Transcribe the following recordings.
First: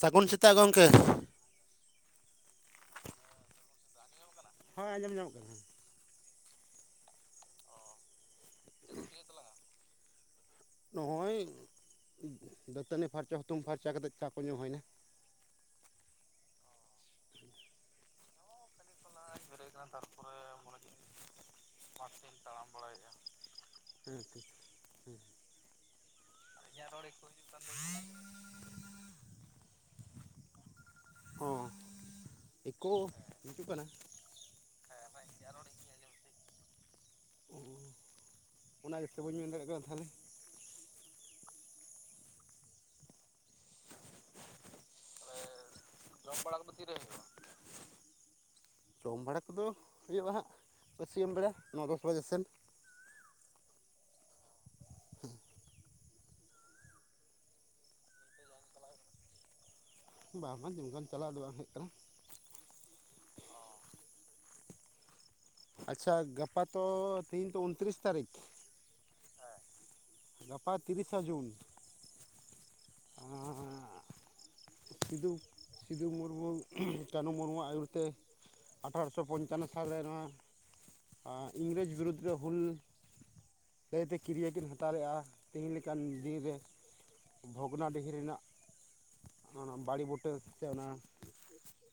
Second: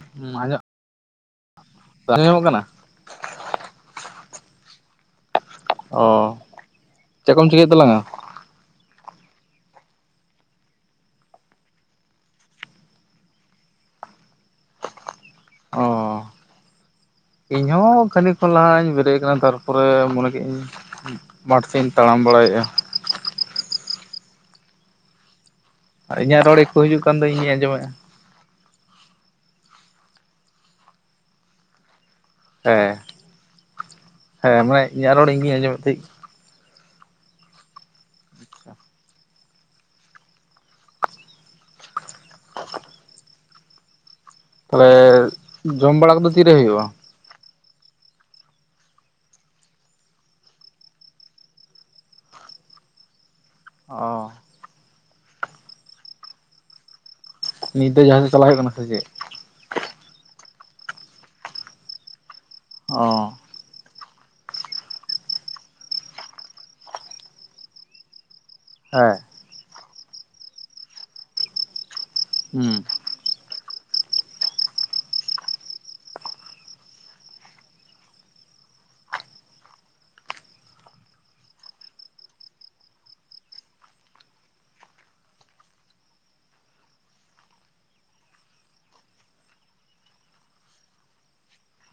ᱥᱟᱹᱜᱩᱱ ᱥᱮᱛᱟᱜ ᱜᱚᱢᱠᱮ ᱾ ᱵᱟᱝ ᱧᱟᱢᱚᱜ ᱠᱟᱱᱟ? ᱦᱳᱭ ᱟᱸᱡᱚᱢ ᱧᱟᱢᱚᱜ ᱠᱟᱱᱟ᱾ ᱚᱻ ᱪᱮᱫ ᱠᱚᱢ ᱪᱤᱠᱟᱹᱭᱮᱫ ᱛᱟᱞᱟᱝᱟ? [inaudible] ᱱᱚᱜᱼᱚᱭ ᱫᱟᱹᱛᱟᱹᱱᱤ ᱯᱷᱟᱨᱪᱟ ᱦᱩᱛᱩᱢ ᱯᱷᱟᱨᱪᱟ ᱠᱟᱛᱮᱫ ᱪᱟ ᱠᱚ ᱧᱩ ᱦᱩᱭᱮᱱᱟ᱾ ᱚ ᱤᱧ ᱦᱚᱸ ᱠᱷᱟᱹᱱᱤ ᱠᱚ ᱞᱟᱦᱟᱧ ᱵᱮ ᱨᱮ ᱠᱟᱱᱟ ᱛᱟᱨ ᱯᱚᱨᱮ ᱢᱚᱱᱮ ᱠᱮᱫᱟᱹᱧ ᱢᱟᱴᱷ ᱥᱮᱫ ᱤᱧ ᱛᱟᱲᱟᱢ ᱵᱟᱲᱟᱭᱮᱫᱼᱟ᱾ [unintelligible] ᱤᱧᱟᱜ ᱨᱚᱲᱤ [unintelligible] ᱚ [unintelligible] ᱦᱮᱸ ᱦᱤᱠᱳ ᱦᱤᱡᱩᱜ ᱠᱟᱱᱟ? ᱦᱮᱸ ᱢᱟᱱᱮ ᱤᱧᱟᱜ ᱨᱚᱲ ᱤᱧ ᱜᱤᱧ ᱟᱸᱚᱢ ᱢᱮᱫ ᱛᱟᱸᱦᱮᱫ᱾ ᱚ ᱚᱱᱟ ᱜᱤᱛᱚ ᱵᱟᱹᱧ ᱢᱮᱱ ᱫᱟᱲᱮᱭᱟᱜ ᱠᱟᱱᱟ ᱛᱟᱦᱚᱞᱮ᱾ ᱛᱟᱦᱚᱞᱮ ᱡᱚᱢ ᱡᱚᱢ ᱵᱟᱲᱟ ᱠᱚᱫᱚ ᱛᱤ ᱨᱮ ᱦᱩᱭᱩᱜᱼᱟ? ᱡᱚᱢ ᱵᱟᱲᱟ ᱠᱚᱫᱚ ᱦᱩᱭᱩᱜᱼᱟ ᱦᱟᱸᱜ ᱵᱟᱹᱤᱭᱟᱹᱢ ᱵᱮᱲᱟ ᱱᱚ ᱫᱚᱥ ᱵᱟᱡᱮ ᱥᱮᱱ᱾ ᱚ ᱱᱤᱛ ᱫᱚ ᱡᱟᱦᱟᱸᱥᱮᱫ ᱪᱟᱞᱟᱜ ᱦᱩᱭᱩᱜ ᱠᱟᱱᱟ ᱥᱮ ᱪᱮᱫ? ᱵᱟ ᱵᱟᱝ ᱱᱚᱱᱠᱟᱱ ᱪᱟᱞᱟᱣ ᱫᱚ ᱵᱟᱱᱝ ᱦᱩᱭᱩᱜ ᱠᱟᱱᱟ᱾ ᱚ ᱟᱪᱪᱷᱟ ᱜᱟᱯᱟ ᱛᱚ ᱛᱤᱦᱤᱧ ᱛᱚ ᱩᱱᱛᱨᱤᱥ ᱛᱟᱹᱨᱤᱠᱷ? ᱦᱮᱸ ᱦᱮᱸ ᱜᱟᱯᱟ ᱛᱤᱨᱤᱥᱟ ᱡᱩᱱ᱾ ᱦᱩᱸ ᱟᱸᱻ ᱥᱤᱫᱩ ᱥᱤᱫᱩ ᱢᱩᱨᱢᱩ ᱠᱟᱹᱱᱩ ᱢᱩᱨᱢᱩᱣᱟᱜ ᱟᱹᱭᱩᱨ ᱛᱮ, ᱟᱴᱷᱷᱟᱨᱚᱥᱚ ᱯᱚᱧᱪᱟᱱᱱᱚ ᱥᱟᱞᱨᱮ ᱱᱚᱣᱟ ᱟᱸ ᱤᱝᱨᱮᱡᱽ ᱵᱤᱨᱩᱫᱽ ᱨᱮ ᱦᱩᱞ [unintelligible] ᱛᱮ ᱠᱤᱨᱭ ᱠᱤᱱ ᱦᱟᱛᱟᱣ ᱞᱮᱫᱜᱼᱟ ᱛᱮᱦᱤᱤᱧ ᱞᱮᱠᱟᱱ ᱫᱤᱱ ᱨᱮ᱾ ᱵᱷᱚᱜᱽᱱᱟᱰᱤᱦᱤ ᱨᱮᱱᱟᱜ ᱚᱱᱟ ᱵᱟᱲᱮ ᱵᱩᱴᱟᱹ ᱥᱮ ᱚᱱᱟ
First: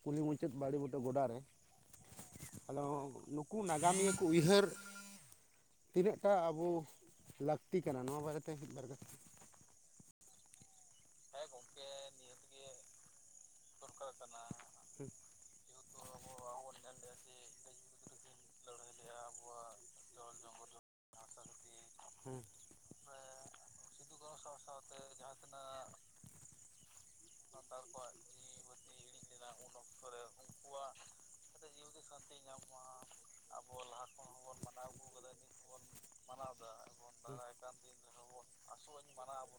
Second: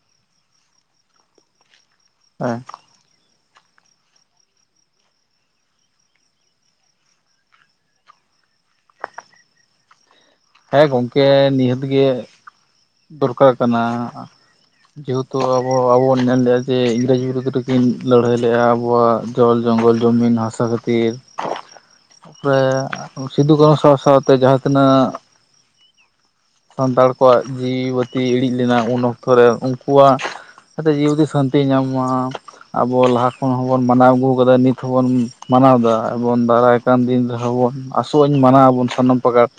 ᱠᱩᱞᱦᱤ ᱢᱩᱪᱟᱹᱫ ᱵᱟᱲᱮ ᱵᱩᱴᱟᱹ ᱜᱚᱰᱟᱨᱮ᱾ ᱦᱮᱸ ᱚᱸ ᱱᱩᱠᱩ ᱱᱟᱜᱟᱢᱤᱭᱟᱹ ᱠᱚ ᱩᱭᱦᱟᱹᱨ ᱛᱤᱱᱟᱹᱜᱴᱟ ᱟᱵᱳ ᱞᱟᱹᱠᱛᱤ ᱠᱟᱱᱟ, ᱱᱚᱣᱟ ᱵᱟᱨᱮᱛᱮ ᱢᱤᱫᱵᱟᱨ ᱠᱟᱛᱷᱟ᱾ ᱦᱮᱸ ᱜᱚᱝᱠᱮ ᱱᱤᱦᱟᱹᱛ ᱜᱮ ᱫᱚᱨᱠᱟᱨ ᱠᱟᱱᱟ ᱡᱮᱦᱮᱛᱩ ᱟᱵᱚ ᱟᱵᱚ ᱵᱚᱱ ᱧᱮᱞ ᱞᱮᱜᱼᱟ ᱡᱮ ᱤᱝᱨᱮᱡᱽ ᱵᱤᱨᱩᱫᱽ ᱨᱮ ᱠᱤᱱ ᱞᱟᱹᱲᱦᱟᱹᱭ ᱞᱮᱜᱼᱟ ᱟᱵᱚᱣᱟᱜ ᱡᱚᱞ ᱡᱚᱝᱜᱚᱞ ᱡᱚᱢᱤᱱ ᱦᱟᱥᱟ ᱠᱷᱟᱹᱛᱤᱨ, ᱦᱮᱸ ᱛᱟᱯᱚᱨᱮ ᱥᱤᱫᱩ ᱠᱟᱹᱱᱩ ᱥᱟᱶ ᱥᱟᱶᱛᱮ ᱡᱟᱦᱟᱸ ᱛᱤᱱᱟᱹᱜ [unintelligible] ᱥᱟᱱᱛᱟᱲ ᱠᱚᱣᱟᱜ ᱡᱤᱣᱤ ᱵᱟᱹᱛᱤ ᱤᱲᱤᱡ ᱞᱮᱱᱟ ᱩᱱ ᱚᱠᱛᱚ ᱨᱮ ᱩᱱᱠᱩᱣᱟᱜ ᱡᱟᱛᱮ ᱡᱤᱣᱤ ᱵᱟᱹᱛᱤ ᱥᱟᱹᱱᱛᱤᱭ ᱧᱟᱢ ᱢᱟ ᱾ ᱟᱵᱚ ᱞᱟᱦᱟ ᱠᱷᱚᱱ ᱦᱚᱵᱚᱱ ᱢᱟᱱᱟᱣ ᱟᱹᱜᱩ ᱟᱠᱟᱫᱟ ᱱᱤᱛ ᱦᱚᱵᱚᱱ ᱢᱟᱱᱟᱣ ᱫᱟ᱾ ᱮᱵᱚᱱ ᱫᱟᱨᱟᱭ ᱠᱟᱱ ᱫᱤᱱ ᱨᱮᱦᱚᱸ ᱵᱚᱱ ᱟᱥᱚᱜ ᱟᱹᱧ ᱢᱟᱱᱟᱣ ᱟᱵᱚᱱ ᱥᱟᱱᱟᱢ ᱯᱟᱠᱟᱴ᱾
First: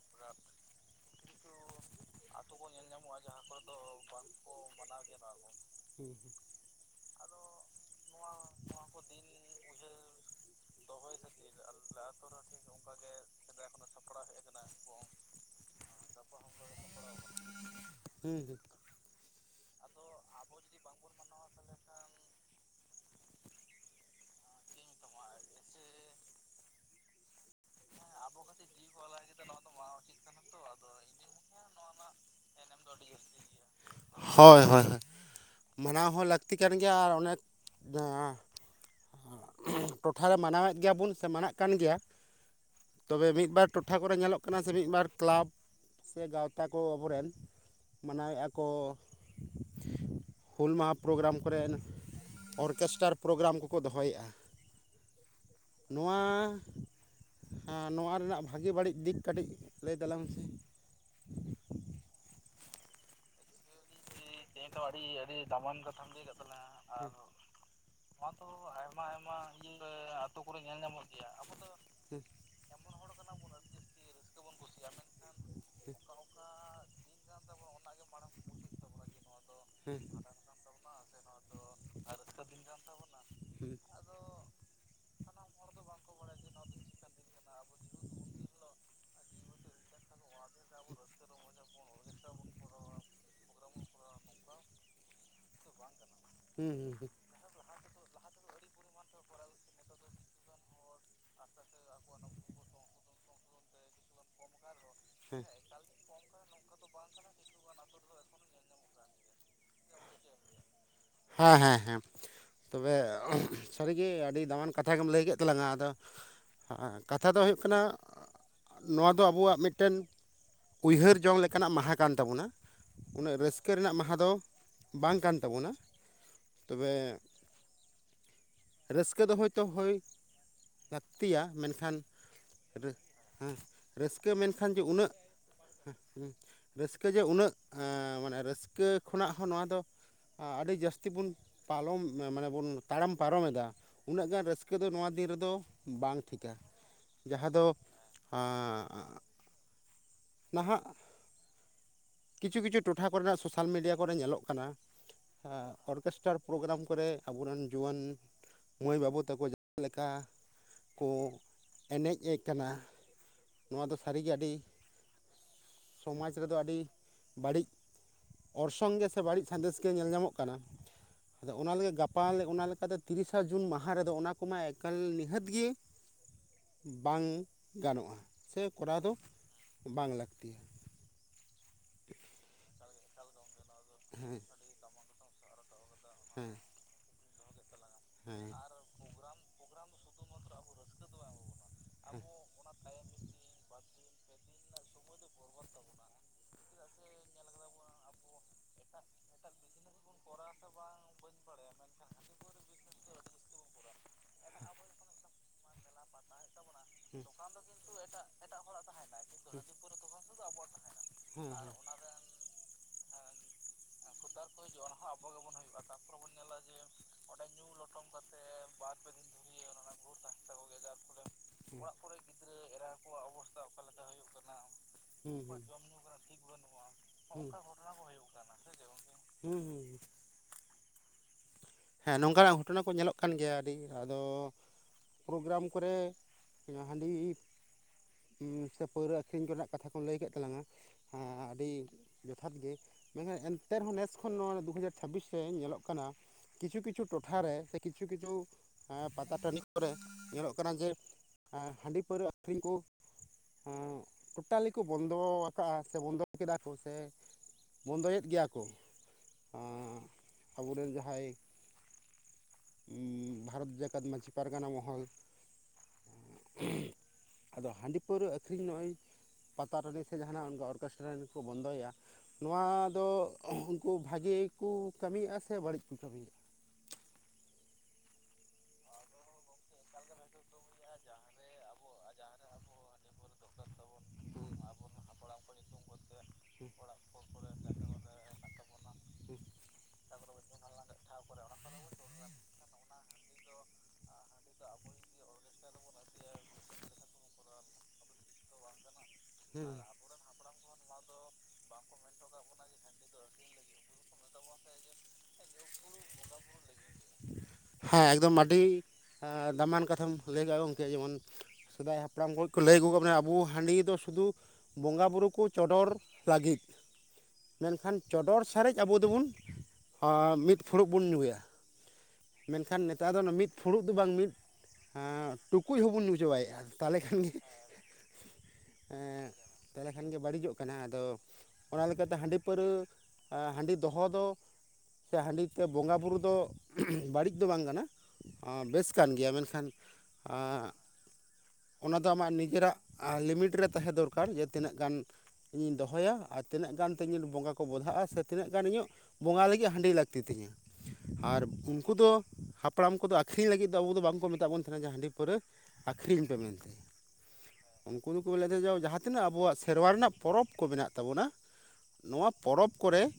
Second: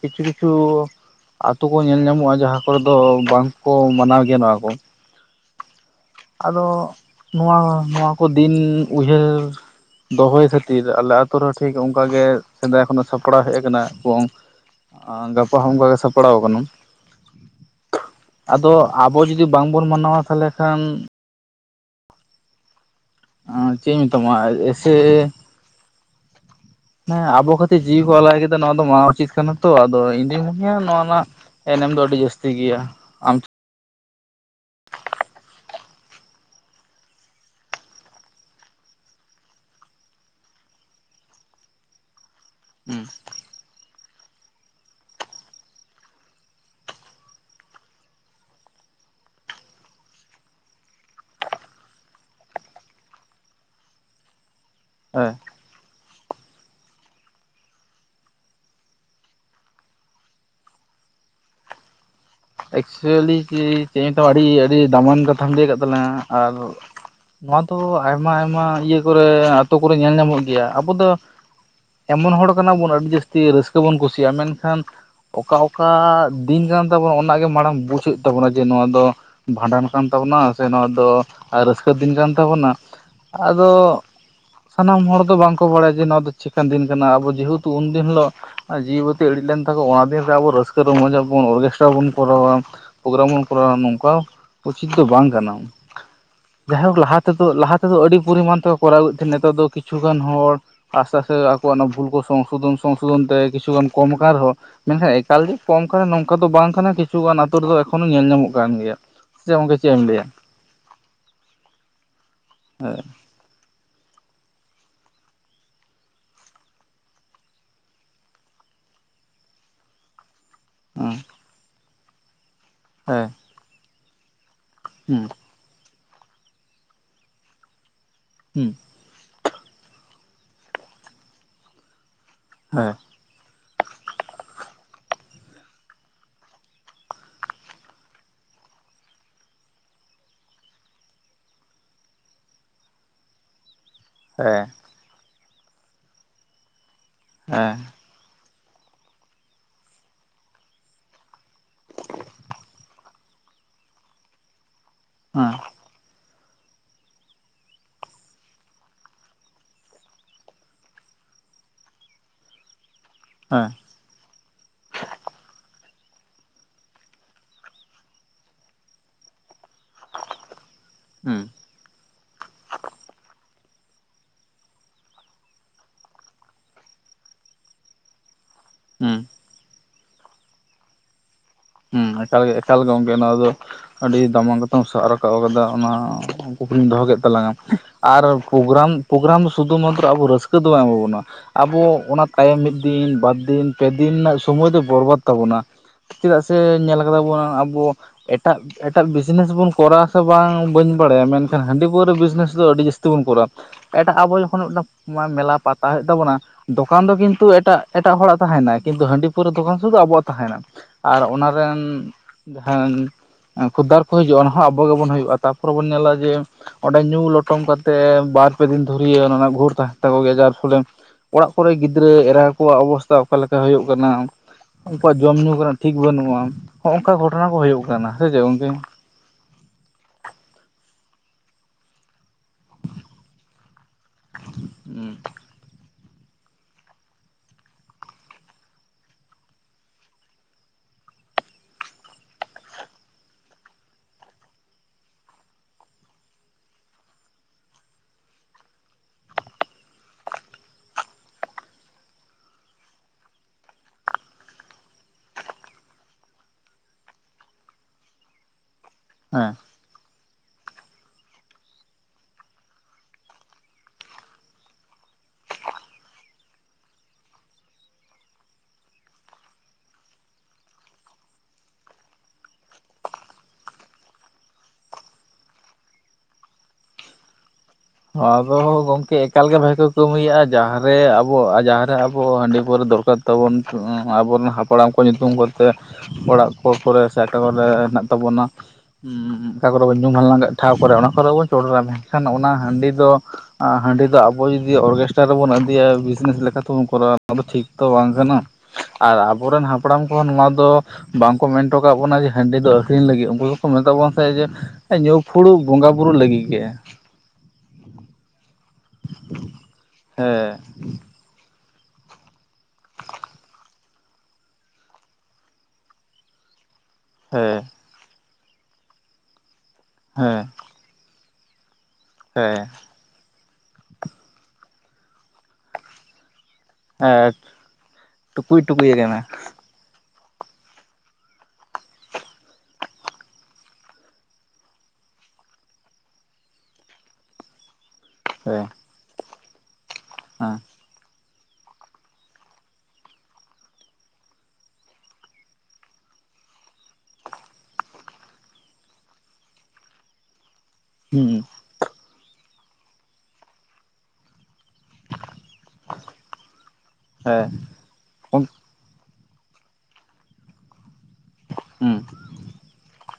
ᱠᱤᱪᱷᱩ ᱠᱤᱪᱷᱩ ᱟᱛᱳ ᱠᱚ ᱧᱮᱞ ᱧᱟᱢ ᱟᱛᱳ ᱠᱚ ᱧᱮᱞ ᱧᱟᱢᱚᱜᱼᱟ ᱡᱟᱦᱟᱸ ᱠᱚᱨᱮ ᱫᱚ ᱜᱮᱭᱟ ᱵᱟᱝᱠᱚ ᱱᱚᱣᱟ ᱠᱚ ᱢᱟᱱᱟᱣ ᱜᱮᱭᱟ ᱱᱚᱣᱟ ᱠᱚ ᱦᱩ ᱦᱩ ᱱᱩᱣᱟ ᱱᱩᱣᱟ ᱠᱚ ᱫᱤᱱ ᱩᱭᱦᱟᱹᱨ ᱫᱚᱦᱚᱭ ᱠᱷᱟᱹᱛᱤᱨ ᱟᱞᱮ ᱟᱛᱳ ᱨᱮᱦᱚᱸ ᱴᱷᱤᱠ ᱚᱱᱠᱟ ᱜᱮ ᱥᱮᱫᱟᱭ ᱠᱷᱚᱱᱟᱜ ᱥᱟᱯᱲᱟᱣ ᱦᱮᱡ ᱟᱠᱟᱱᱟ ᱠᱚᱝ ᱟᱸ ᱜᱟᱯᱟ ᱦᱚᱸ ᱚᱱᱠᱟ ᱜᱮ ᱥᱟᱯᱲᱟᱣ ᱟᱠᱟᱱᱟ᱾ [unintelligible] ᱦᱩ ᱦᱩ ᱟᱫᱚ ᱟᱵᱚ ᱡᱩᱫᱤ ᱵᱟᱝᱵᱚᱱ ᱢᱟᱱᱟᱣᱟ ᱛᱟᱦᱞᱮ ᱠᱷᱟᱱ ᱪᱮᱫ ᱤᱧ ᱢᱮᱛᱟᱢᱟ ᱮᱹᱥᱮ ᱦᱮ ᱟᱵᱚ ᱠᱷᱟᱹᱛ ᱡᱤᱣᱤ ᱠᱚ ᱟᱞᱟᱭ ᱠᱮᱫᱟ ᱱᱚᱣᱟ ᱫᱚ ᱢᱟᱣ ᱩᱪᱤᱛ ᱠᱟᱱᱟ ᱛᱚ, ᱟᱫᱚ ᱤᱧ ᱫᱩᱧ ᱢᱚᱱᱮᱭᱟ ᱱᱚᱣᱟ ᱨᱮᱱᱟᱜ ᱮᱱᱮᱢ ᱫᱚ ᱟᱹᱰᱤ ᱡᱟᱹᱥ ᱛᱤ ᱜᱮᱭᱟ, ᱟᱢ ᱦᱚᱭᱻ ᱦᱚᱭᱻ ᱦᱚᱭᱻ ᱢᱟᱱᱟᱣ ᱦᱚᱸ ᱞᱟᱹᱠᱛᱤ ᱠᱟᱱ ᱜᱮᱭᱟ᱾ ᱟᱨ ᱚᱱᱮᱠ ᱴᱚᱴᱷᱟᱨᱮ ᱢᱟᱱᱟᱣᱮᱫ ᱜᱮᱭᱟᱵᱚᱱ, ᱥᱮ ᱢᱟᱱᱟᱜ ᱠᱟᱱ ᱜᱮᱭᱟ᱾ ᱛᱚᱵᱮ ᱢᱤᱫ ᱵᱟᱨ ᱴᱚᱴᱷᱟ ᱠᱚᱨᱮ ᱧᱮᱞᱚᱜ ᱠᱟᱱᱟ, ᱥᱮ ᱢᱤᱫ ᱵᱟᱨ ᱠᱞᱟᱵᱽ ᱥᱮ ᱜᱟᱶᱛᱟ ᱠᱚ ᱟᱵᱚᱨᱮᱱ ᱢᱟᱱᱟᱣᱮᱜᱼᱟ ᱠᱚ ᱦᱩᱞ ᱢᱟᱦᱟ ᱯᱨᱳᱜᱨᱟᱢ ᱠᱚᱨᱮᱱ ᱚᱨᱠᱮᱥᱴᱟᱨ ᱯᱨᱳᱜᱨᱟᱢ ᱠᱚᱠᱚ ᱫᱚᱦᱚᱭᱮᱜᱼᱟ ᱾ ᱦᱮᱸᱻ ᱱᱚᱣᱟ ᱦᱮᱸ ᱱᱚᱣᱟ ᱨᱮᱱᱟᱜ ᱵᱷᱟᱹᱜᱮ ᱵᱟᱹᱲᱤᱡ ᱫᱤᱠ ᱠᱟᱹᱴᱤᱡ ᱞᱟᱹᱭ ᱫᱟᱞᱟᱝ ᱢᱮᱥᱮ? ᱮᱹᱠᱪᱩᱭᱮᱞᱤ ᱠᱤ ᱪᱮᱫ ᱤᱧ ᱢᱤᱛᱟᱢᱟ, ᱟᱹᱰᱤ ᱟᱹᱰᱤ ᱫᱟᱢᱟᱱ ᱠᱟᱛᱷᱟᱢ ᱞᱟᱹᱭ ᱟᱠᱟᱫ ᱛᱟᱞᱟᱝᱟ ᱟᱨ ᱱᱚᱣᱟ ᱫᱚ ᱟᱭᱢᱟ ᱟᱭᱢᱟ ᱤᱭᱟᱹ ᱠᱚᱨᱮ ᱟᱛᱳ ᱠᱚᱨᱮ ᱧᱮᱞ ᱧᱟᱢᱚᱜ ᱜᱮᱭᱟ ᱟᱵᱚ ᱫᱚ ᱢᱮᱥᱮ ᱮᱢᱚᱱ ᱦᱚᱲ ᱠᱟᱱᱟ ᱵᱚᱱ ᱟᱹᱰᱤ ᱡᱟᱹᱥᱛᱤ ᱨᱟᱹᱥᱠᱟᱹ ᱵᱚᱱ ᱠᱩᱥᱤᱭᱟᱜᱼᱟ᱾ ᱢᱮᱱᱠᱷᱟᱱ ᱚᱠᱟ ᱚᱠᱟ ᱫᱤᱱ ᱠᱟᱱ ᱛᱟᱵᱚᱱ ᱚᱱ ᱚᱱᱟᱜ ᱜᱮ ᱢᱟᱲᱟᱝ ᱵᱩᱡᱽ ᱦᱳᱭᱳᱜ ᱛᱟᱵᱚᱱᱟ᱾ ᱡᱮ ᱱᱚᱣᱟ ᱫᱚ ᱵᱷᱟᱸᱰᱟᱱ ᱦᱮᱸ ᱠᱟᱱ ᱛᱟᱵᱚᱱᱟ ᱥᱮ ᱱᱚᱣᱟ ᱫᱚ ᱟᱨ ᱨᱟᱹᱥᱠᱟᱹ ᱫᱤᱱ ᱠᱟᱱ ᱛᱟᱵᱚᱱᱟ᱾ ᱟᱫᱚ ᱥᱟᱱᱟᱢ ᱦᱚᱲ ᱫᱚ ᱵᱟᱝᱠᱚ ᱵᱟᱲᱟᱭᱟ, ᱡᱮ ᱱᱚᱣᱟ ᱫᱚ ᱪᱮᱫᱠᱟᱱ ᱫᱤᱱ ᱠᱟᱱᱟ, ᱟᱵᱚ ᱡᱮᱦᱮᱛᱩ ᱩᱱ ᱫᱤᱱ ᱦᱤᱞᱳᱜ ᱡᱤᱣᱤ ᱵᱟᱹᱛᱤ ᱟᱹᱲᱤᱡ ᱞᱮᱱ ᱛᱟᱠᱚᱣᱟ ᱚᱱᱟ ᱫᱤᱱ, ᱟᱵᱚ ᱨᱟᱹᱥᱠᱟᱹ ᱨᱚᱢᱚᱡᱽ ᱟᱵᱚᱱ ᱚᱨᱜᱮᱥᱴᱟᱨ ᱵᱚᱱ ᱠᱚᱨᱟᱣᱟ, ᱯᱳᱜᱨᱟᱢ ᱵᱚᱱ ᱠᱚᱨᱟᱣᱟ ᱱᱚᱝᱠᱟ ᱩᱪᱤᱛ ᱫᱚ ᱵᱟᱝ ᱠᱟᱱᱟ᱾ ᱡᱟᱭᱦᱳᱠ ᱞᱟᱦᱟᱛ ᱛᱮᱫᱚ, ᱞᱟᱦᱟ ᱛᱮᱫᱚ ᱟᱹᱰᱤ ᱯᱚᱨᱤᱢᱟᱱ ᱛᱮᱠᱚ ᱠᱚᱨᱟᱣ ᱟᱹᱜᱩᱭᱮᱫ ᱛᱟᱦᱮᱸᱫ ᱱᱤᱛᱚᱜ ᱫᱚ ᱠᱤᱪᱷᱩ ᱜᱟᱱ ᱦᱚᱲ ᱟᱥᱛᱮ ᱟᱥᱛᱮ ᱟᱠᱚᱣᱟᱜ ᱚᱱᱟ ᱵᱷᱩᱞ ᱠᱚ ᱥᱚᱝᱥᱳᱫᱷᱚᱱ, ᱥᱚᱝᱥᱳᱫᱷᱚᱱ ᱛᱮ ᱠᱤᱪᱷᱩᱜᱟᱱ ᱠᱚᱢ ᱠᱟᱱ ᱨᱮᱦᱚᱸ ᱢᱮᱱᱠᱷᱟᱱ ᱮᱠᱟᱞ ᱜᱮ ᱠᱚᱢ ᱠᱟᱱᱟ ᱱᱚᱝᱠᱟ ᱫᱚ ᱵᱟᱝ ᱠᱟᱱᱟ᱾ ᱠᱤᱪᱷᱩᱜᱟᱱ ᱟᱛᱳ ᱨᱮᱫᱚ, ᱮᱠᱷᱚᱱᱳ ᱧᱮᱞ ᱧᱟᱢᱚᱜ ᱠᱟᱱ ᱜᱮᱭᱟ, ᱥᱮ ᱪᱮᱫ ᱜᱚᱝᱠᱮ ᱪᱮᱫ ᱮᱢ ᱞᱟᱹᱭᱟ? ᱦᱮᱸᱻ ᱦᱮᱸᱻ ᱦᱮᱸᱻ ᱛᱚᱵᱮ ᱦᱮᱸ ᱥᱟᱹᱨᱤᱜᱮ ᱟᱹᱰᱤ ᱫᱟᱢᱟᱱ ᱠᱟᱛᱷᱟ ᱜᱮᱢ ᱞᱟᱹᱭ ᱠᱮᱫ ᱛᱟᱞᱟᱝᱟ, ᱟᱫᱚ ᱠᱟᱛᱷᱟ ᱫᱚ ᱦᱩᱭᱩᱜ ᱠᱟᱱᱟ, ᱱᱚᱣᱟ ᱫᱚ ᱟᱵᱚᱣᱟᱜ ᱢᱮᱫᱴᱮᱱ ᱦᱮᱸ ᱩᱭᱦᱟᱹᱨ ᱡᱚᱝ ᱞᱮᱠᱟᱱᱟᱜ ᱢᱟᱦᱟ ᱠᱟᱱ ᱛᱟᱵᱚᱱᱟ᱾ ᱦᱮᱸ ᱩᱱᱟᱹᱜ ᱨᱟᱹᱥᱠᱟᱹ ᱨᱮᱱᱟᱜ ᱢᱟᱦᱟ ᱫᱚ ᱵᱟᱝ ᱦᱮᱸ ᱠᱟᱱ ᱛᱟᱵᱚᱱᱟ᱾ ᱛᱚᱵᱮ ᱦᱩᱸᱻ᱾ ᱨᱟᱹᱥᱠᱟᱹ ᱫᱚ ᱦᱳᱭᱛᱚ ᱦᱳᱭ ᱞᱟᱹᱠᱛᱤᱭᱟ᱾ ᱢᱮᱱᱠᱷᱟᱱ ᱦᱮᱸ ᱦᱮᱸ ᱦᱮᱸ ᱨᱟᱹ ᱦᱮᱸ ᱨᱟᱹᱥᱠᱟᱹ ᱢᱮᱱᱠᱷᱟᱱ ᱡᱮ ᱩᱱᱟᱹᱜ ᱮ ᱦᱮᱸ ᱨᱟᱹᱥᱠᱟᱹ ᱡᱮ ᱩᱱᱟᱹᱜ ᱢᱟᱱᱮ ᱨᱟᱹᱥᱠᱟᱹ ᱠᱷᱚᱱᱟᱜ ᱦᱚ, ᱸ ᱱᱚᱣᱟ ᱫᱚ ᱟᱹᱰᱤ ᱡᱟᱹᱥ ᱡᱟᱹᱥᱛᱤ ᱵᱚᱱ ᱯᱟᱞᱚᱢ ᱢᱟᱱᱮ ᱵᱚᱱ ᱛᱟᱲᱟᱢ ᱯᱟᱨᱚᱢ ᱮᱫᱟ᱾ ᱩᱱᱟᱹᱜ ᱜᱟᱱ ᱨᱟᱹᱥᱠᱟᱹ ᱫᱚ ᱱᱚᱣᱟ ᱫᱤᱱ ᱨᱮᱫᱚ ᱵᱟᱝ ᱴᱷᱤᱠᱟ᱾ ᱡᱟᱦᱟᱸ ᱫᱚ ᱱᱟᱦᱟᱸᱜ ᱠᱤᱪᱷᱩ-ᱠᱤᱪᱷᱩ ᱴᱚᱴᱷᱟ ᱠᱚᱨᱮᱱᱟᱜ ᱥᱳᱥᱟᱞ ᱢᱤᱰᱤᱭᱟ ᱠᱚᱨᱮ ᱧᱮᱞᱚᱜ ᱠᱟᱱᱟ, ᱦᱮᱸ ᱟᱸ᱾ ᱚᱨᱠᱮᱥᱴᱟᱨ ᱯᱨᱳᱜᱨᱟᱢ ᱠᱚᱨᱮ, ᱟᱵᱚᱨᱮᱱ ᱡᱩᱣᱟᱹᱱ ᱢᱟᱹᱭ ᱵᱟᱹᱵᱩ ᱛᱟᱠᱚ ᱡᱟᱦᱟᱸ ᱞᱮᱠᱟ ᱠᱚ ᱮᱱᱮᱡ ᱮ ᱠᱟᱱᱟ, ᱦᱮᱸ ᱦᱮᱸ ᱱᱚᱣᱟ ᱫᱚ ᱥᱟᱹᱨᱤᱜᱮ ᱟᱹᱰᱤ ᱥᱚᱢᱟᱡᱽ ᱨᱮᱫᱚ ᱟᱹᱰᱤ ᱵᱟᱹᱲᱤᱡ ᱚᱨᱥᱚᱝ ᱜᱮ ᱥᱮ ᱵᱟᱹᱲᱤᱡ ᱥᱟᱸᱱᱫᱮᱥ ᱜᱮ ᱧᱮᱞ ᱧᱟᱢᱚᱜ ᱠᱟᱱᱟ᱾ ᱦᱩᱸ ᱟᱫᱚ ᱚᱱᱟ ᱞᱟᱹᱜᱤᱫ ᱜᱟᱯ ᱜᱟᱯᱟ ᱚᱱᱟ ᱞᱮᱠᱟᱛᱮ ᱛᱤᱨᱤᱥᱟ ᱡᱩᱱ ᱢᱟᱦᱟ ᱨᱮᱫᱚ ᱚᱱᱟ ᱠᱚᱢᱟ ᱮᱠᱟᱞ ᱱᱤᱦᱟᱹᱛ ᱜᱮ ᱵᱟᱝ ᱜᱟᱱᱚᱜᱼᱟ, ᱥᱮ ᱠᱚᱨᱟᱣ ᱫᱚ ᱦᱩᱸ ᱵᱟᱝ ᱞᱟᱹᱠᱛᱤᱭᱟ᱾ ᱦᱮᱸ ᱮᱠᱟᱞ ᱜᱮ ᱮᱠᱟᱞ ᱜᱚᱝᱠᱮ ᱱᱚᱣᱟ ᱫᱚ ᱟᱹᱰᱤ ᱫᱟᱢᱟᱱ ᱠᱟᱛᱷᱟᱢ ᱥᱟᱵ ᱨᱟᱠᱟᱵ ᱠᱟᱫᱟ᱾ ᱦᱮᱸ ᱚᱱᱟᱠᱩ ᱫᱚᱦᱚ ᱠᱮᱫ ᱛᱟᱞᱟᱝᱟ, ᱟᱨ ᱦᱮᱸ ᱯᱚᱜᱽᱨᱟᱢ- ᱯᱚᱜᱽᱨᱟᱢ ᱫᱚ ᱥᱩᱫᱷᱩ ᱢᱟᱛᱨᱚ ᱟᱵᱚ ᱨᱟᱹᱥᱠᱟᱹ ᱫᱚ ᱵᱟᱭ ᱮᱢᱟ ᱵᱚᱱᱟ᱾ ᱟᱵᱚ ᱚᱱᱟ ᱛᱟᱭᱚᱢ ᱢᱤᱫ ᱫᱤᱱ, ᱵᱟᱨᱫᱤᱱ, ᱯᱮ ᱫᱤᱱ, ᱨᱮᱱᱟᱜ ᱥᱚᱢᱚᱭ ᱫᱚ ᱵᱚᱨᱵᱟᱫ ᱛᱟᱵᱚᱱᱟ᱾ ᱪᱮᱫᱟᱜ ᱥᱮ ᱧᱮᱞ ᱠᱟᱫᱟ ᱵᱚᱱ, ᱟᱵᱚ ᱮᱴᱟᱜ ᱮᱴᱟᱜ ᱵᱤᱡᱽᱱᱮᱥ ᱵᱚᱱ ᱠᱚᱨᱟᱣ ᱥᱮ ᱵᱟᱝ ᱵᱟᱹᱧ ᱵᱟᱲᱟᱭᱟ ᱢᱮᱱᱠᱷᱟᱱ ᱦᱟᱺᱰᱤ ᱯᱟᱹᱣᱨᱟᱹ ᱵᱤᱡᱱᱮᱥ ᱫᱚ ᱟᱹᱰᱤ ᱡᱟᱹᱥᱛᱤ ᱵᱚᱱ ᱠᱚᱨᱟᱣᱟ᱾ ᱮᱴᱟᱜ ᱟᱵᱚ ᱡᱚᱠᱷᱚᱱ ᱢᱤᱫᱴᱟᱝ ᱢᱮᱞᱟ ᱯᱟᱛᱟ ᱦᱩᱭᱩᱜ ᱛᱟᱵᱚᱱᱟ, ᱫᱚᱠᱟᱱ ᱫᱚ ᱦᱮᱸ ᱠᱤᱱᱛᱩ ᱮᱴᱟᱜ ᱮᱴᱟᱜ ᱦᱚᱲᱟᱜ ᱛᱟᱦᱮᱱᱟ ᱠᱤᱱᱛᱩ ᱦᱟᱺᱰᱤ ᱯᱟᱹᱣᱨᱟᱹ ᱫᱚᱠᱟᱱ ᱥᱩᱫᱩ ᱟᱵᱚᱣᱟᱜ ᱛᱟᱦᱮᱱᱟ᱾ ᱟᱨ ᱚᱱᱟ ᱛᱟᱦᱮᱱᱟ ᱨᱮᱱ ᱡᱟᱦᱟᱸᱟᱱ ᱠᱷᱩᱽᱫᱟᱨ ᱠᱚ ᱦᱤᱡᱩᱜᱼᱟ ᱚᱱᱟᱦᱚᱸ ᱟᱵᱚ ᱜᱮᱵᱚᱱ ᱦᱩᱭᱩᱜᱼᱟ, ᱛᱟᱨᱯᱚᱨᱮ ᱵᱚᱱ ᱧᱮᱞᱟ ᱡᱮ ᱚᱸᱰᱮ ᱧᱩ ᱞᱩ ᱴᱚᱢ ᱠᱟᱛᱮ ᱵᱟᱨ ᱯᱮ ᱫᱤᱱ ᱫᱷᱚᱨᱭ ᱚᱱᱟ ᱨᱮᱱᱟᱜ ᱜᱳᱨ ᱛᱟᱦᱮᱱ ᱛᱟᱠᱚ ᱜᱮᱭᱟ, ᱡᱟᱨ ᱯᱷᱚᱞᱮ ᱚᱲᱟᱜ ᱠᱚᱨᱮ ᱜᱤᱫᱽᱨᱟᱹ ᱮᱨᱟ ᱠᱚᱣᱟᱜ ᱚᱵᱚᱥᱛᱟ ᱚᱠᱟᱮ ᱞᱮᱠᱟ ᱦᱩᱭᱩᱜ ᱠᱟᱱᱟ, ᱩᱱᱠᱩᱣᱟᱜ ᱡᱚᱢ ᱧᱩ ᱠᱚᱨᱮᱱᱟᱜ ᱴᱷᱤᱠ ᱵᱟᱹᱱᱩᱜᱼᱟ ᱦᱚᱜ ᱱᱚᱝᱠᱟ ᱜᱷᱚᱴᱚᱱᱟ ᱠᱚ ᱦᱩᱭᱩᱜ ᱠᱟᱱᱟ ᱥᱮ ᱪᱮ ᱜᱚᱝᱠᱮ? ᱦᱩᱸ ᱦᱩᱸ ᱦᱮᱸ ᱱᱚᱝᱠᱟᱱᱟᱜ ᱜᱷᱚᱴᱚᱱᱟ ᱠᱚ ᱧᱮᱞᱚᱜ ᱠᱟᱱ ᱜᱮᱭᱟ ᱟᱹᱰᱤ ᱟᱫᱚ ᱯᱨᱳᱜᱨᱟᱢ ᱠᱚᱨᱮ, ᱦᱟᱺᱰᱤ ᱥᱮ ᱯᱟᱹᱣᱨᱟᱹ ᱟᱹᱠᱷᱨᱤᱧ ᱠᱚᱨᱮᱱᱟᱜ ᱠᱟᱛᱷᱟ ᱠᱚ ᱞᱟᱹᱭ ᱠᱮᱫ ᱛᱟᱞᱟᱝᱟ ᱦᱮᱸ ᱟᱹᱰᱤ ᱡᱚᱛᱷᱟᱛ ᱜᱮ ᱢᱮᱱᱠᱷᱟᱱ ᱮᱱᱛᱮ ᱨᱮᱦᱚᱸ ᱱᱮᱥ ᱠᱷᱚᱱ ᱫᱩ ᱦᱟᱡᱟᱨ ᱪᱷᱟᱵᱵᱤᱥ ᱨᱮ ᱧᱮᱞᱚᱜ ᱠᱟᱱᱟ ᱠᱤᱪᱷᱩ ᱠᱤᱪᱷᱩ ᱴᱚᱴᱷᱟᱨᱮ ᱥᱮ ᱠᱤᱪᱷᱩ ᱠᱤᱪᱷᱩ ᱯᱟᱛᱟ ᱴᱟᱺᱰᱤ ᱠᱚᱨᱮᱜ ᱧᱮᱞᱚᱜ ᱠᱟᱱᱟ ᱡᱮ, ᱦᱟᱺᱰᱤ ᱯᱟᱹᱣᱨᱟᱹ ᱟᱹᱠᱷᱨᱤᱧ ᱠᱚ ᱴᱳᱴᱟᱞᱤ ᱠᱚ ᱵᱚᱱᱫᱚ ᱠᱟᱜᱼᱟ ᱥᱮ ᱵᱚᱱᱫᱚ ᱠᱮᱫᱟ ᱠᱚ ᱥᱮ ᱵᱚᱱᱫᱚᱭᱮᱫ ᱜᱮᱭᱟ ᱠᱚ, ᱦᱮᱸ ᱟᱵᱚᱨᱮᱱ ᱡᱟᱦᱟᱸᱭ ᱵᱷᱟᱨᱚᱛ ᱡᱟᱠᱟᱛ ᱢᱟᱹᱡᱷᱤ ᱯᱟᱨᱜᱟᱱᱟ ᱢᱚᱦᱚᱞ ᱟᱫᱚ ᱦᱟᱺᱰᱤ ᱯᱟᱹᱣᱨᱟᱹ ᱟᱹᱠᱷᱨᱤᱧ ᱱᱚᱜᱼᱚᱭ ᱯᱟᱛᱟ ᱴᱟᱺᱰᱤ ᱥᱮ ᱡᱟᱦᱱᱟᱜ ᱚᱝᱠᱟ ᱚᱨᱠᱮᱥᱴᱨᱟ ᱨᱮᱱᱤ ᱠᱚ ᱵᱚᱱᱫᱚᱭᱟ, ᱱᱚᱣᱟ ᱫᱚ ᱩᱱᱠᱩ ᱵᱷᱟᱜᱮ ᱠᱚ ᱠᱟᱹᱢᱤᱭᱮᱫᱼᱟ, ᱥᱮ ᱵᱟᱹᱲᱤᱡ ᱠᱚ ᱠᱟᱹᱢᱤᱭᱮᱫᱼᱟ᱾ ᱟᱫᱚ ᱜᱚᱝᱠᱮ ᱮᱠᱟᱞ ᱜᱮ ᱵᱷᱟᱹ ᱜᱮ ᱠᱚ ᱠᱟᱹᱢᱤᱭᱮᱫᱼᱟ ᱡᱟᱦᱟᱸᱨᱮ ᱟᱵᱚ ᱡᱟᱦᱟᱸᱨᱮ ᱟᱵᱚ ᱦᱟᱺᱰᱤ ᱯᱟᱹᱣᱨᱟᱹ ᱫᱚᱨᱠᱟᱨ ᱛᱟᱵᱚᱱ ᱟᱵᱚᱨᱮᱱ ᱦᱟᱯᱲᱟᱢ ᱠᱚ ᱧᱩᱛᱩᱢ ᱠᱚᱛᱮ ᱚᱲᱟᱜ ᱠᱚ ᱠᱚᱨᱮ ᱥᱮ ᱮᱴᱟ ᱠᱚᱨᱮ ᱦᱮᱱᱟᱜ ᱛᱟᱵᱚᱱᱟ, ᱚᱠᱟ ᱠᱚᱨᱮ ᱵᱚᱱ ᱧᱩᱢ ᱦᱟᱞᱟᱝ ᱮᱫ ᱴᱷᱟᱶ ᱠᱚᱨᱮ ᱚᱱᱟ ᱠᱚᱨᱮ ᱵᱚᱱ ᱪᱚᱰᱚᱨᱟ ᱢᱮᱱᱠᱷᱟᱱ ᱚᱱᱟ ᱦᱟᱺᱰᱤ ᱫᱚ, ᱟᱨ ᱦᱟᱺᱰᱤ ᱫᱚ ᱟᱵᱚ ᱡᱩᱫᱤ ᱚᱨᱜᱮᱥᱴᱨᱟ ᱨᱮᱵᱚᱱ ᱤᱫᱤᱭᱟ ᱵᱤᱡᱽᱱᱮᱥ ᱞᱮᱠᱟᱛᱮᱵᱚᱱ ᱠᱚᱨᱟᱣᱟ ᱚᱱᱟ ᱫᱚ ᱴᱷᱤᱠ ᱛᱚ ᱵᱟᱝ ᱠᱟᱱᱟ, ᱟᱨ ᱟᱵᱚᱨᱮᱱ ᱦᱮᱸ ᱦᱟᱯᱲᱟᱢ ᱱᱚᱣᱟ ᱫᱚ ᱵᱟᱝᱠᱚ ᱢᱮᱱ ᱦᱚᱴᱚ ᱠᱟᱜ ᱵᱚᱱᱟ ᱡᱮ ᱦᱟᱺᱰᱤ ᱫᱚ ᱟᱠᱷᱨᱤᱧ ᱞᱟᱹᱜᱤᱫ, ᱩᱱᱠᱩ ᱫᱚᱠᱚ ᱢᱮᱛᱟᱜ ᱵᱚᱱᱟ ᱡᱮ ᱧᱩ ᱯᱷᱩᱲᱩᱜ ᱵᱚᱸᱜᱟ ᱵᱩᱨᱩᱜ ᱞᱟᱹᱜᱤᱫ ᱜᱮ᱾ ᱦᱮᱸ ᱮᱠᱫᱚᱢ ᱟᱹᱰᱤ ᱫᱟᱢᱟᱱ ᱠᱟᱛᱷᱟᱢ ᱞᱟᱹᱭ ᱦᱮᱸ ᱠᱟᱜᱼᱟ, ᱜᱚᱢᱠᱮ ᱡᱮᱢᱚᱱ ᱥᱮᱫᱟᱭ ᱦᱟᱯᱲᱟᱢ ᱠᱚ ᱠᱚ ᱞᱟᱹᱭ ᱟᱹᱜᱩ ᱟᱠᱟ ᱵᱚᱱᱟ ᱟᱵᱚ ᱦᱟᱺᱰᱤ ᱫᱚ ᱥᱩᱫᱩ ᱵᱚᱸᱜᱟᱼᱵᱩᱨᱩ ᱠᱚ ᱪᱚᱰᱚᱨ ᱞᱟᱹᱜᱤᱫ, ᱦᱮᱸ ᱢᱮᱱᱠᱷᱟᱱ ᱪᱚᱰᱚᱨ ᱥᱟᱨᱮᱡ ᱟᱵᱚ ᱫᱚᱵᱚᱱ ᱦᱮᱸ ᱢᱤᱫ ᱯᱷᱩᱲᱩᱜ ᱵᱚᱱ ᱧᱩᱭᱟ᱾ ᱦᱮᱸ ᱢᱮᱱᱠᱷᱟᱱ ᱱᱮᱛᱟᱨ ᱫᱚ ᱢᱤᱫ ᱯᱷᱩᱲᱩᱜ ᱫᱚ ᱵᱟᱝ ᱢᱤᱫ ᱴᱩᱠᱩᱡ ᱦᱚᱸᱵᱚᱱ ᱧᱩ ᱪᱟᱵᱟᱭᱮᱫᱼᱟ᱾ ᱛᱟᱦᱚᱞᱮ ᱠᱷᱟᱱ ᱦᱮᱸ ᱜᱮ, ᱴᱩᱠᱩᱭ ᱴᱩᱠᱩᱭ ᱟᱠᱟᱱᱟ ᱛᱟᱦᱚᱞᱮ ᱠᱷᱟᱱ ᱜᱮ ᱵᱟᱹᱲᱤᱡᱚᱜ ᱠᱟᱱᱟ ᱟᱫᱚ ᱚᱱᱟ ᱞᱮᱠᱟᱛᱮ ᱦᱟᱺᱰᱤ ᱯᱟᱹᱣᱨᱟᱹ ᱦᱟᱺᱰᱤ ᱫᱚᱦᱚ ᱫᱚ, ᱥᱮ ᱦᱟᱺᱰᱤ ᱛᱮ ᱵᱚᱸᱜᱟᱼ ᱵᱩᱨᱩ ᱫᱚ ᱵᱟᱹᱲᱤᱡ ᱫᱚ ᱵᱟᱝ ᱠᱟᱱᱟ, ᱦᱮᱸ ᱵᱮᱥ ᱠᱟᱱ ᱜᱮᱭᱟ ᱢᱮᱱᱠᱷᱟᱱ ᱦᱮᱸ ᱟᱸᱜ ᱚᱱᱟ ᱫᱚ ᱟᱢᱟᱜ ᱱᱤᱡᱮᱨᱟᱜ ᱞᱤᱢᱤᱴ ᱨᱮ ᱛᱟᱦᱮᱸ ᱫᱚᱨᱠᱟᱨ ᱡᱮ ᱛᱤᱱᱟᱹᱜ ᱜᱟᱱ ᱤᱧᱤᱧ ᱫᱚᱦᱚᱭᱟ ᱟᱨ ᱛᱤᱱᱟᱹᱜ ᱜᱟᱱᱛᱮ ᱤᱧᱟᱹᱜ ᱵᱚᱸᱜᱟ ᱠᱚ ᱵᱚᱫᱷᱼᱟ, ᱥᱮ ᱛᱤᱱᱟᱹᱜ ᱜᱟᱱ ᱤᱧᱟᱹᱜ ᱵᱚᱸᱜᱟ ᱞᱟᱹᱜᱤᱫ ᱦᱟᱺᱰᱤ ᱞᱟᱹᱠᱛᱤ ᱛᱤᱧᱟᱹ ᱦᱩᱸ ᱟᱨ ᱩᱱᱠᱩ ᱫᱚ ᱦᱟᱯᱲᱟᱢ ᱠᱚᱫᱚ ᱟᱹᱠᱷᱨᱤᱧ ᱞᱟᱹᱜᱤᱫ ᱫᱚ ᱟᱵᱚ ᱫᱚ ᱵᱟᱝᱠᱚ ᱢᱮᱛᱟᱜ ᱵᱚᱱ ᱛᱟᱦᱮᱱᱟ ᱦᱟᱺᱰᱤ ᱯᱟᱹᱣᱨᱟᱹ ᱟᱠᱷᱨᱤᱧ ᱯᱮ ᱢᱮᱱᱛᱮ ᱦᱮᱸ ᱩᱱᱠᱩ ᱫᱚᱠᱚ ᱦᱩᱸ ᱢᱮᱱᱮᱫ ᱛᱟᱦᱮᱸ ᱡᱮ ᱡᱟᱦᱟᱸ ᱡᱟᱦᱟᱸ ᱛᱤᱱᱟᱹᱜ ᱟᱵᱚᱣᱟᱜ ᱥᱮᱨᱣᱟ ᱨᱮᱱᱟᱜ ᱯᱚᱨᱚᱵᱽ ᱠᱚ ᱢᱮᱱᱟᱜ ᱛᱟᱵᱚᱱᱟ ᱦᱩᱸ ᱱᱚᱣᱟ ᱯᱚᱨᱚᱵᱽ ᱠᱚᱨᱮ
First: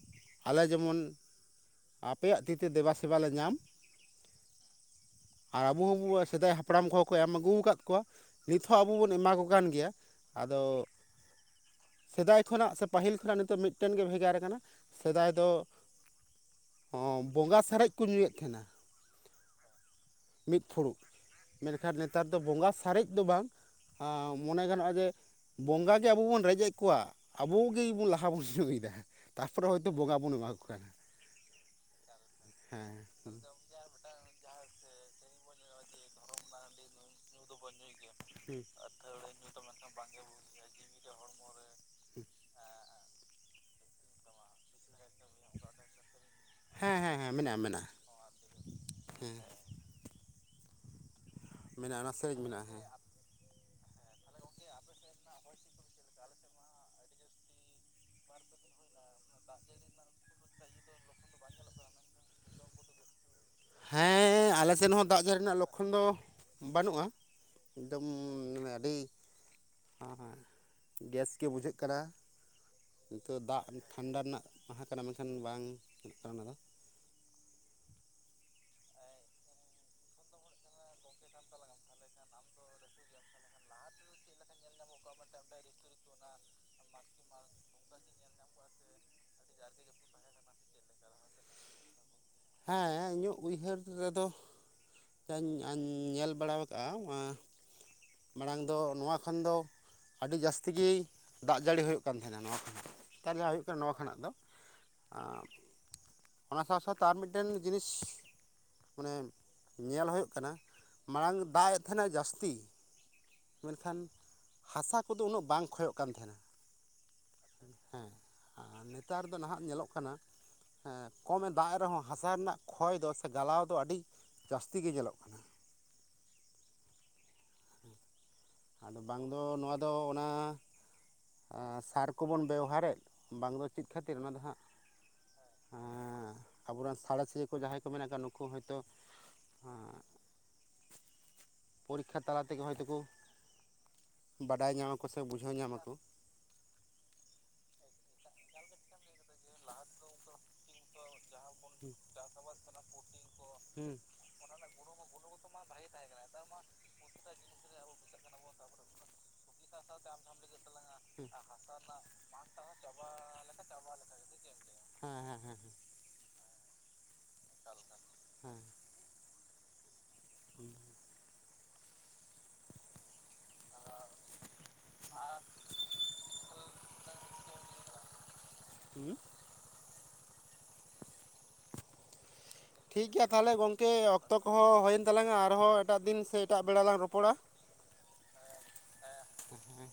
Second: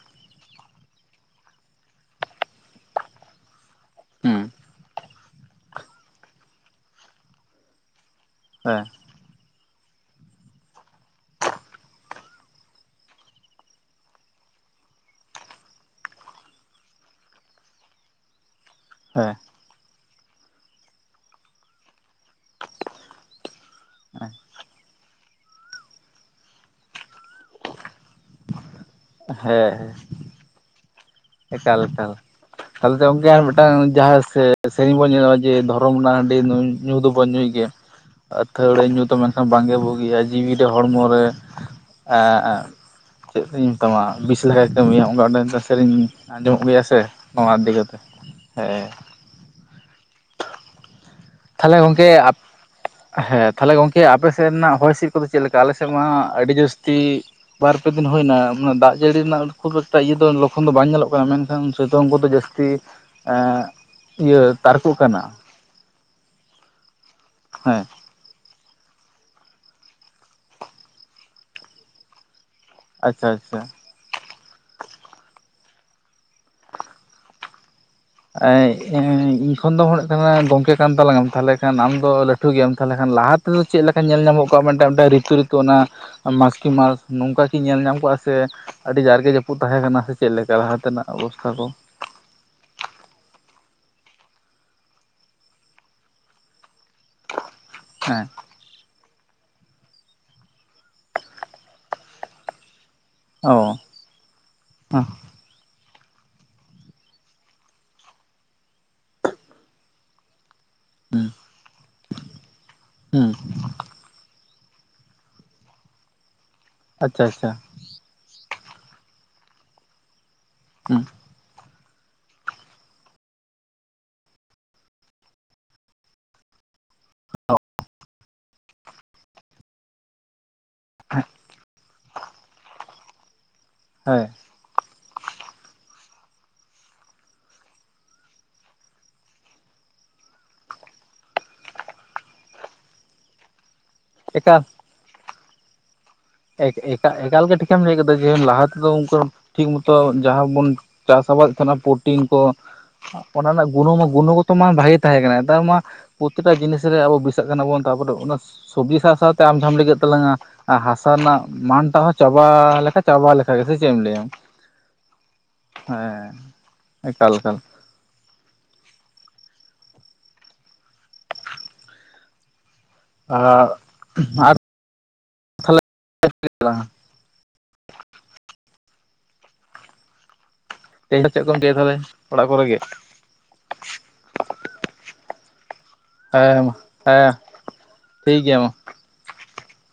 ᱟᱞᱮ ᱡᱮᱢᱚᱱ ᱟᱯᱮᱭᱟᱜ ᱛᱤᱛᱮ ᱫᱮᱵᱟᱥᱮᱵᱟ ᱞᱮ ᱧᱟᱢ, ᱦᱮᱸ ᱟᱨ ᱟᱵᱚ ᱦᱚᱸ ᱥᱮᱫᱟᱭ ᱦᱟᱯᱲᱟᱢ ᱠᱚᱦᱚᱸ ᱠᱚ ᱮᱢ ᱟᱜᱩᱣᱟᱠᱟᱫ ᱠᱚᱣᱟ ᱱᱤᱛ ᱦᱚᱸ ᱦᱮᱸ ᱟᱵᱚ ᱵᱚᱱ ᱮᱢᱟ ᱠᱚ ᱠᱟᱱ ᱜᱮᱭᱟ ᱟᱫᱚ ᱥᱮᱫᱟᱭ ᱠᱷᱚᱱᱟᱜ ᱥᱮ ᱯᱟᱹᱦᱤᱞ ᱠᱷᱚᱱᱟᱜ ᱱᱤᱛᱚᱜ ᱢᱤᱫᱴᱮᱱ ᱜᱮ ᱵᱷᱮᱜᱟᱨ ᱠᱟᱱᱟ ᱥᱮᱫᱟᱭ ᱫᱚ ᱦᱚᱸ ᱵᱚᱸᱜᱟ ᱥᱟᱨᱮᱡ ᱠᱚ ᱧᱩᱭᱮᱫ ᱛᱟᱦᱮᱱᱟ᱾ ᱦᱮᱸ ᱢᱤᱫ ᱯᱷᱩᱲᱩᱜ ᱢᱮᱱᱠᱷᱟᱱ ᱱᱮᱛᱟᱨ ᱫᱚ ᱵᱚᱸᱜᱟ ᱥᱟᱨᱮᱡ ᱫᱚ ᱵᱟᱝ ᱢᱚᱱᱮ ᱜᱟᱱᱚᱜᱼᱟ ᱡᱮ ᱵᱚᱸᱜᱟ ᱜᱮ ᱟᱵᱚ ᱵᱚᱱ ᱨᱮᱡᱮᱫ ᱠᱚᱣᱟ ᱟᱵᱚ ᱜᱮ ᱵᱚᱱ ᱞᱟᱦᱟ ᱵᱚᱱ ᱧᱩᱭᱮᱫᱟ ᱛᱟᱨᱯᱚᱨᱮ ᱦᱮᱸ ᱦᱚᱭᱛᱳ ᱵᱚᱸᱜᱟ ᱵᱚᱱ ᱮᱢᱟ ᱠᱚ ᱠᱟᱱᱟ᱾ ᱮᱠᱟᱞ ᱮᱠᱟᱞ ᱛᱟᱦᱚᱞᱮ ᱦᱮᱸ ᱛᱚ ᱦᱮᱸ ᱢᱤᱫᱴᱟᱝ ᱡᱟᱦᱟᱸ ᱥᱮᱨᱮᱧ ᱵᱚᱱ ᱧᱮᱞᱚᱜᱼᱟ ᱡᱮ ᱫᱷᱚᱨᱚᱢ ᱨᱮᱱᱟᱜ ᱦᱟᱺᱰᱤ ᱧᱩ ᱫᱚ ᱵᱚᱱ ᱧᱩᱭᱮᱫ ᱜᱮᱭᱟ ᱟᱹᱛᱷᱟᱹᱲᱤ ᱧᱩ ᱫᱚ ᱢᱮᱱᱠᱷᱟᱱ ᱵᱟᱝᱜᱮ ᱵᱩᱜᱤᱜᱼᱟ ᱡᱤᱣᱤ ᱨᱮ ᱦᱚᱲᱢᱚ ᱨᱮ ᱪᱮᱫ ᱤᱧ ᱢᱮᱛᱟᱢᱟ ᱵᱤᱥ ᱞᱮᱠᱟᱭ ᱠᱟᱹᱢᱤᱭᱟ ᱚᱱᱠᱟ ᱢᱤᱴᱫ ᱥᱮᱨᱮᱧ ᱟᱸᱡᱚᱢᱚᱜ ᱜᱮᱭᱟ ᱥᱮ ᱦᱮᱸ ᱦᱮᱸ ᱦᱮᱸ ᱱᱚᱣᱟ ᱢᱮᱱᱟᱜᱼᱟ ᱤᱫᱤ ᱢᱮᱱᱟᱜᱼᱟ ᱠᱟᱛᱮ ᱦᱮᱸ ᱦᱮᱸ ᱛᱟᱦᱞᱮ ᱢᱮᱱᱟᱜᱼᱟ ᱜᱚᱝᱠᱮ ᱚᱱᱟ ᱟᱯ ᱥᱮᱨᱮᱧ ᱢᱮᱱᱟᱜᱼᱟ ᱦᱮᱸ ᱦᱮᱸ ᱛᱟᱦᱚᱞᱮ ᱜᱚᱝᱠᱮ ᱟᱯᱮᱥᱮᱫ ᱨᱮᱱᱟᱜ ᱦᱚᱭ ᱦᱤᱸᱥᱤᱫ ᱠᱚᱫᱚ ᱪᱮᱫ ᱞᱮᱠᱟ ᱟᱞᱮᱥᱮᱫ ᱢᱟ ᱟᱹᱰᱤ ᱡᱟᱹᱥᱛᱤ ᱵᱟᱨ ᱯᱮ ᱫᱤᱱ ᱦᱩᱭᱱᱟ ᱢᱟᱱᱮ ᱫᱟᱜ ᱡᱟᱹᱲᱤ ᱨᱮᱱᱟᱜ ᱠᱷᱩᱵ ᱮᱠᱴᱟ ᱤᱭᱟᱹ ᱫᱚ ᱞᱚᱠᱠᱷᱚᱱ ᱫᱚ ᱵᱟᱝ ᱧᱮᱞᱚᱜ ᱠᱟᱱᱟ ᱢᱮᱱᱠᱷᱟᱱ ᱥᱤᱛᱩᱝ ᱠᱚᱫᱚ ᱡᱟᱹᱥᱛᱤ ᱤᱭᱟᱹ ᱦᱮᱸ ᱟᱞᱮ ᱥᱮᱫ ᱛᱟᱨᱠᱚᱜ ᱦᱚᱸ ᱠᱟᱱᱟ ᱫᱟᱜ ᱡᱟᱹᱲᱤ ᱨᱮᱱᱟᱜ ᱞᱚᱠᱠᱷᱚᱱ ᱫᱚ ᱵᱟᱹᱱᱩᱜᱼᱟ᱾ ᱦᱮᱸ ᱟᱹᱰᱤ ᱦᱮᱸ ᱜᱮᱥ ᱜᱮ ᱵᱩᱡᱷᱟᱹᱜ ᱠᱟᱱᱟ ᱟᱪᱪᱷᱟ ᱱᱤᱛᱚᱜ ᱟᱪᱪᱷᱟ ᱫᱟᱜ ᱴᱷᱟᱱᱰᱟ ᱨᱮᱱᱟᱜ ᱛᱟᱸᱦᱮ ᱠᱟᱱᱟ ᱢᱮᱱᱠᱷᱟᱱ ᱵᱟᱝ ᱪᱮᱛ ᱠᱟᱱᱟ ᱚᱱᱟ ᱫᱚ ᱤᱧ ᱠᱷᱚᱱ ᱫᱚ ᱦᱚᱲ ᱠᱟᱱᱟ ᱜᱚᱝᱠᱮ ᱠᱟᱱ ᱛᱟᱞᱟᱝ ᱟᱢ ᱛᱟᱦᱚᱞᱮ ᱠᱷᱟᱱ ᱟᱢᱫᱚ ᱞᱟᱹᱴᱷᱩ ᱜᱮᱭᱟᱢ ᱛᱟᱦᱚᱞᱮ ᱠᱷᱟᱱ ᱞᱟᱦᱟᱛᱮ ᱫᱚ ᱪᱮᱫ ᱞᱮᱠᱟ ᱧᱮᱞ ᱧᱟᱢᱚᱜ ᱠᱚᱼᱟᱴ ᱢᱤᱫᱴᱟᱝ ᱨᱤᱛᱩ ᱨᱤᱛᱩ ᱚᱱᱟ ᱢᱟᱠ ᱠᱤ ᱢᱟᱥ ᱱᱚᱝᱠᱟ ᱠᱤ ᱧᱮᱞ ᱧᱟᱢ ᱠᱚᱜᱼᱟ ᱥᱮ ᱟᱹᱰᱤ ᱡᱟᱨᱜᱮ ᱡᱟᱹᱯᱩᱫ ᱛᱟᱦᱮᱸ ᱠᱟᱱᱟ ᱥᱮ ᱪᱮᱫ ᱞᱮᱠᱟ ᱞᱟᱦᱟ ᱛᱮᱱᱟᱜ? ᱚᱵᱚᱥᱛᱷᱟ ᱠᱚ ᱦᱮᱸ ᱤᱧᱟᱹᱜ ᱩᱭᱦᱟᱹᱨ ᱨᱮᱫᱚ ᱡᱟᱧ ᱧᱮᱞ ᱵᱟᱲᱟ ᱟᱠᱟᱫᱼᱟ ᱦᱮᱸ ᱢᱟᱲᱟᱝ ᱫᱚ ᱱᱚᱣᱟ ᱠᱷᱚᱱ ᱫᱚ ᱟᱹᱰᱤ ᱡᱟᱹᱥᱛᱤ ᱜᱮ ᱫᱟᱜ ᱡᱟᱹᱲᱤ ᱦᱩᱭᱩᱜ ᱠᱟᱱ ᱛᱟᱦᱮᱸᱱᱟ ᱱᱚᱣᱟ ᱠᱷᱚᱱ ᱪᱮᱛᱟᱨ ᱡᱟᱦᱟᱸ ᱚ ᱦᱩᱭᱩᱜ ᱠᱟᱱᱟ ᱱᱚᱣᱟ ᱠᱷᱚᱱᱟᱜ ᱫᱚ ᱦᱩᱸ ᱮ ᱚᱱᱟ ᱥᱟᱶ ᱥᱟᱶᱛᱮ ᱟᱨ ᱢᱤᱫᱴᱮᱱ ᱡᱤᱱᱤᱥ ᱢᱟᱱᱮ ᱧᱮᱞ ᱦᱩᱭᱩᱜ ᱠᱟᱱᱟ ᱢᱟᱲᱟᱝ ᱫᱟᱜ ᱮᱫ ᱛᱟᱦᱮᱱᱟ ᱡᱟᱹᱥᱛᱤ ᱦᱩᱸ ᱢᱮᱱᱠᱷᱟᱱ ᱦᱟᱥᱟ ᱠᱚᱫᱚ ᱩᱱᱟᱹᱜ ᱵᱟᱝ ᱠᱷᱚᱭᱚᱜ ᱠᱟᱱ ᱛᱟᱦᱮᱱᱟ ᱟᱪᱪᱷᱟ ᱟᱪᱪᱷᱟ ᱦᱮᱸ ᱟᱨ ᱱᱮᱛᱟᱨ ᱫᱚ ᱱᱟᱦᱟᱜ ᱧᱮᱞᱚᱜ ᱠᱟᱱᱟ ᱦᱩᱸ ᱦᱮᱸ ᱠᱚᱢ ᱫᱟᱜ ᱨᱮᱦᱚᱸ ᱦᱟᱥᱟ ᱨᱮᱱᱟᱜ ᱠᱷᱚᱭ ᱫᱚ ᱥᱮ ᱜᱟᱞᱟᱣ ᱫᱚ ᱟᱹᱰᱤ ᱡᱟᱹᱥᱛᱤ ᱜᱮ ᱧᱮᱞᱚᱜ ᱠᱟᱱᱟ ᱟᱫᱚ ᱵᱟᱝ ᱫᱚ ᱱᱚᱣᱟ ᱫᱚ ᱚᱱᱟ ᱦᱮ ᱥᱟᱨ ᱠᱚᱵᱚᱱ ᱵᱮᱣᱦᱟᱨᱮᱫ ᱵᱟᱝ ᱫᱚ ᱪᱮᱫ ᱠᱷᱟᱹᱛᱤᱨ ᱦᱳᱭ ᱚᱱᱟ ᱫᱚ ᱦᱟᱸᱜ ᱟᱵᱚᱨᱮᱱ ᱥᱟᱬᱮᱥᱤᱭᱟᱹᱤᱭᱟᱹ ᱠᱚ ᱡᱟᱦᱟᱸᱭ ᱠᱚ ᱢᱮᱱᱟᱜ ᱠᱚᱟᱜ ᱱᱩᱠᱩ ᱦᱚᱭᱛᱳ ᱯᱚᱨᱤᱠᱠᱷᱟ ᱛᱟᱞᱟ ᱛᱮᱜᱮ ᱦᱳᱭᱛᱳᱠᱚ ᱵᱟᱰᱟᱭ ᱧᱟᱢᱟ ᱟᱠᱚ ᱥᱮ ᱵᱩᱡᱷᱟᱹᱣ ᱧᱟᱢ ᱟᱠᱚ ᱮᱠᱟᱞᱜᱮ ᱴᱷᱤᱠᱮᱢ ᱞᱟᱹᱭ ᱠᱟᱫᱟ ᱡᱮ ᱞᱟᱦᱟ ᱛᱮᱫᱚᱠᱩ ᱴᱷᱤᱠ ᱢᱚᱛᱚ ᱡᱟᱦᱟᱸ ᱵᱚᱱ ᱪᱟᱥ ᱟᱵᱟᱫᱮᱫ ᱛᱟᱦᱮᱱᱟ ᱯᱨᱚᱴᱤᱱ ᱠᱚ ᱚᱱᱟ ᱨᱮᱱᱟᱜ ᱦᱮᱸ ᱜᱩᱱᱚᱢ ᱜᱩᱱᱚᱜᱚᱛᱚ ᱢᱟ ᱵᱷᱟᱜᱮ ᱛᱟᱦᱮᱸ ᱠᱟᱱᱟ ᱱᱮᱛᱟᱨ ᱢᱟ ᱯᱨᱚᱛᱤᱴᱟ ᱡᱤᱱᱤᱥ ᱟᱵᱚ ᱵᱤᱥᱟᱜ ᱠᱟᱱᱟ ᱵᱚᱱ ᱛᱟᱯᱚᱨᱮ ᱚᱱᱟ ᱥᱚᱵᱡᱤ ᱥᱟᱶ ᱥᱟᱶᱛᱮ ᱟᱢ ᱡᱟᱦᱟᱸᱢ ᱞᱟᱹᱭ ᱛᱟᱞᱟᱝᱟ ᱦᱟ ᱨᱮᱱᱟᱜ ᱢᱟᱱᱴᱟᱜ ᱦᱚᱸ ᱪᱟᱵᱟ ᱞᱮᱠᱟ ᱪᱟᱵᱟ ᱞᱮᱠᱟ ᱜᱮ ᱥᱮ ᱪᱮᱫ ᱮᱢ ᱞᱟᱹᱭᱟ ᱦᱮᱸ ᱦᱮᱸ ᱦᱮᱸ ᱦᱮᱸ ᱮᱠᱟᱞ ᱮᱠᱟᱞ ᱦᱮᱸ ᱦᱩᱸ ᱚ ᱟᱨ [unintelligible] [unintelligible] ᱦᱩᱸ ᱛᱮᱦᱮᱧ ᱫᱚ ᱪᱮᱫ ᱠᱚᱢ ᱪᱟ ᱛᱟᱦᱮ ᱚᱲᱟᱜ ᱠᱚᱨᱮᱜ ᱜᱮ ᱴᱷᱤᱠ ᱜᱮᱭᱟ ᱛᱟᱦᱚᱞᱮ ᱜᱚᱝᱠᱮ ᱚᱠᱛᱚ ᱠᱚᱦᱚᱸ ᱦᱩᱭᱮᱱ ᱛᱟᱞᱟᱝᱟ ᱟᱨᱦᱚᱸ ᱮᱴᱟᱜ ᱫᱤᱱ ᱥᱮ ᱦᱮᱸ ᱮᱴᱟᱜ ᱢᱟ ᱵᱮᱲᱟ ᱞᱟᱝ ᱦᱮᱸ ᱨᱚᱯᱚᱲᱟ ᱴᱷᱤᱠ ᱜᱮᱭᱟ ᱢᱟ ᱦᱮᱸ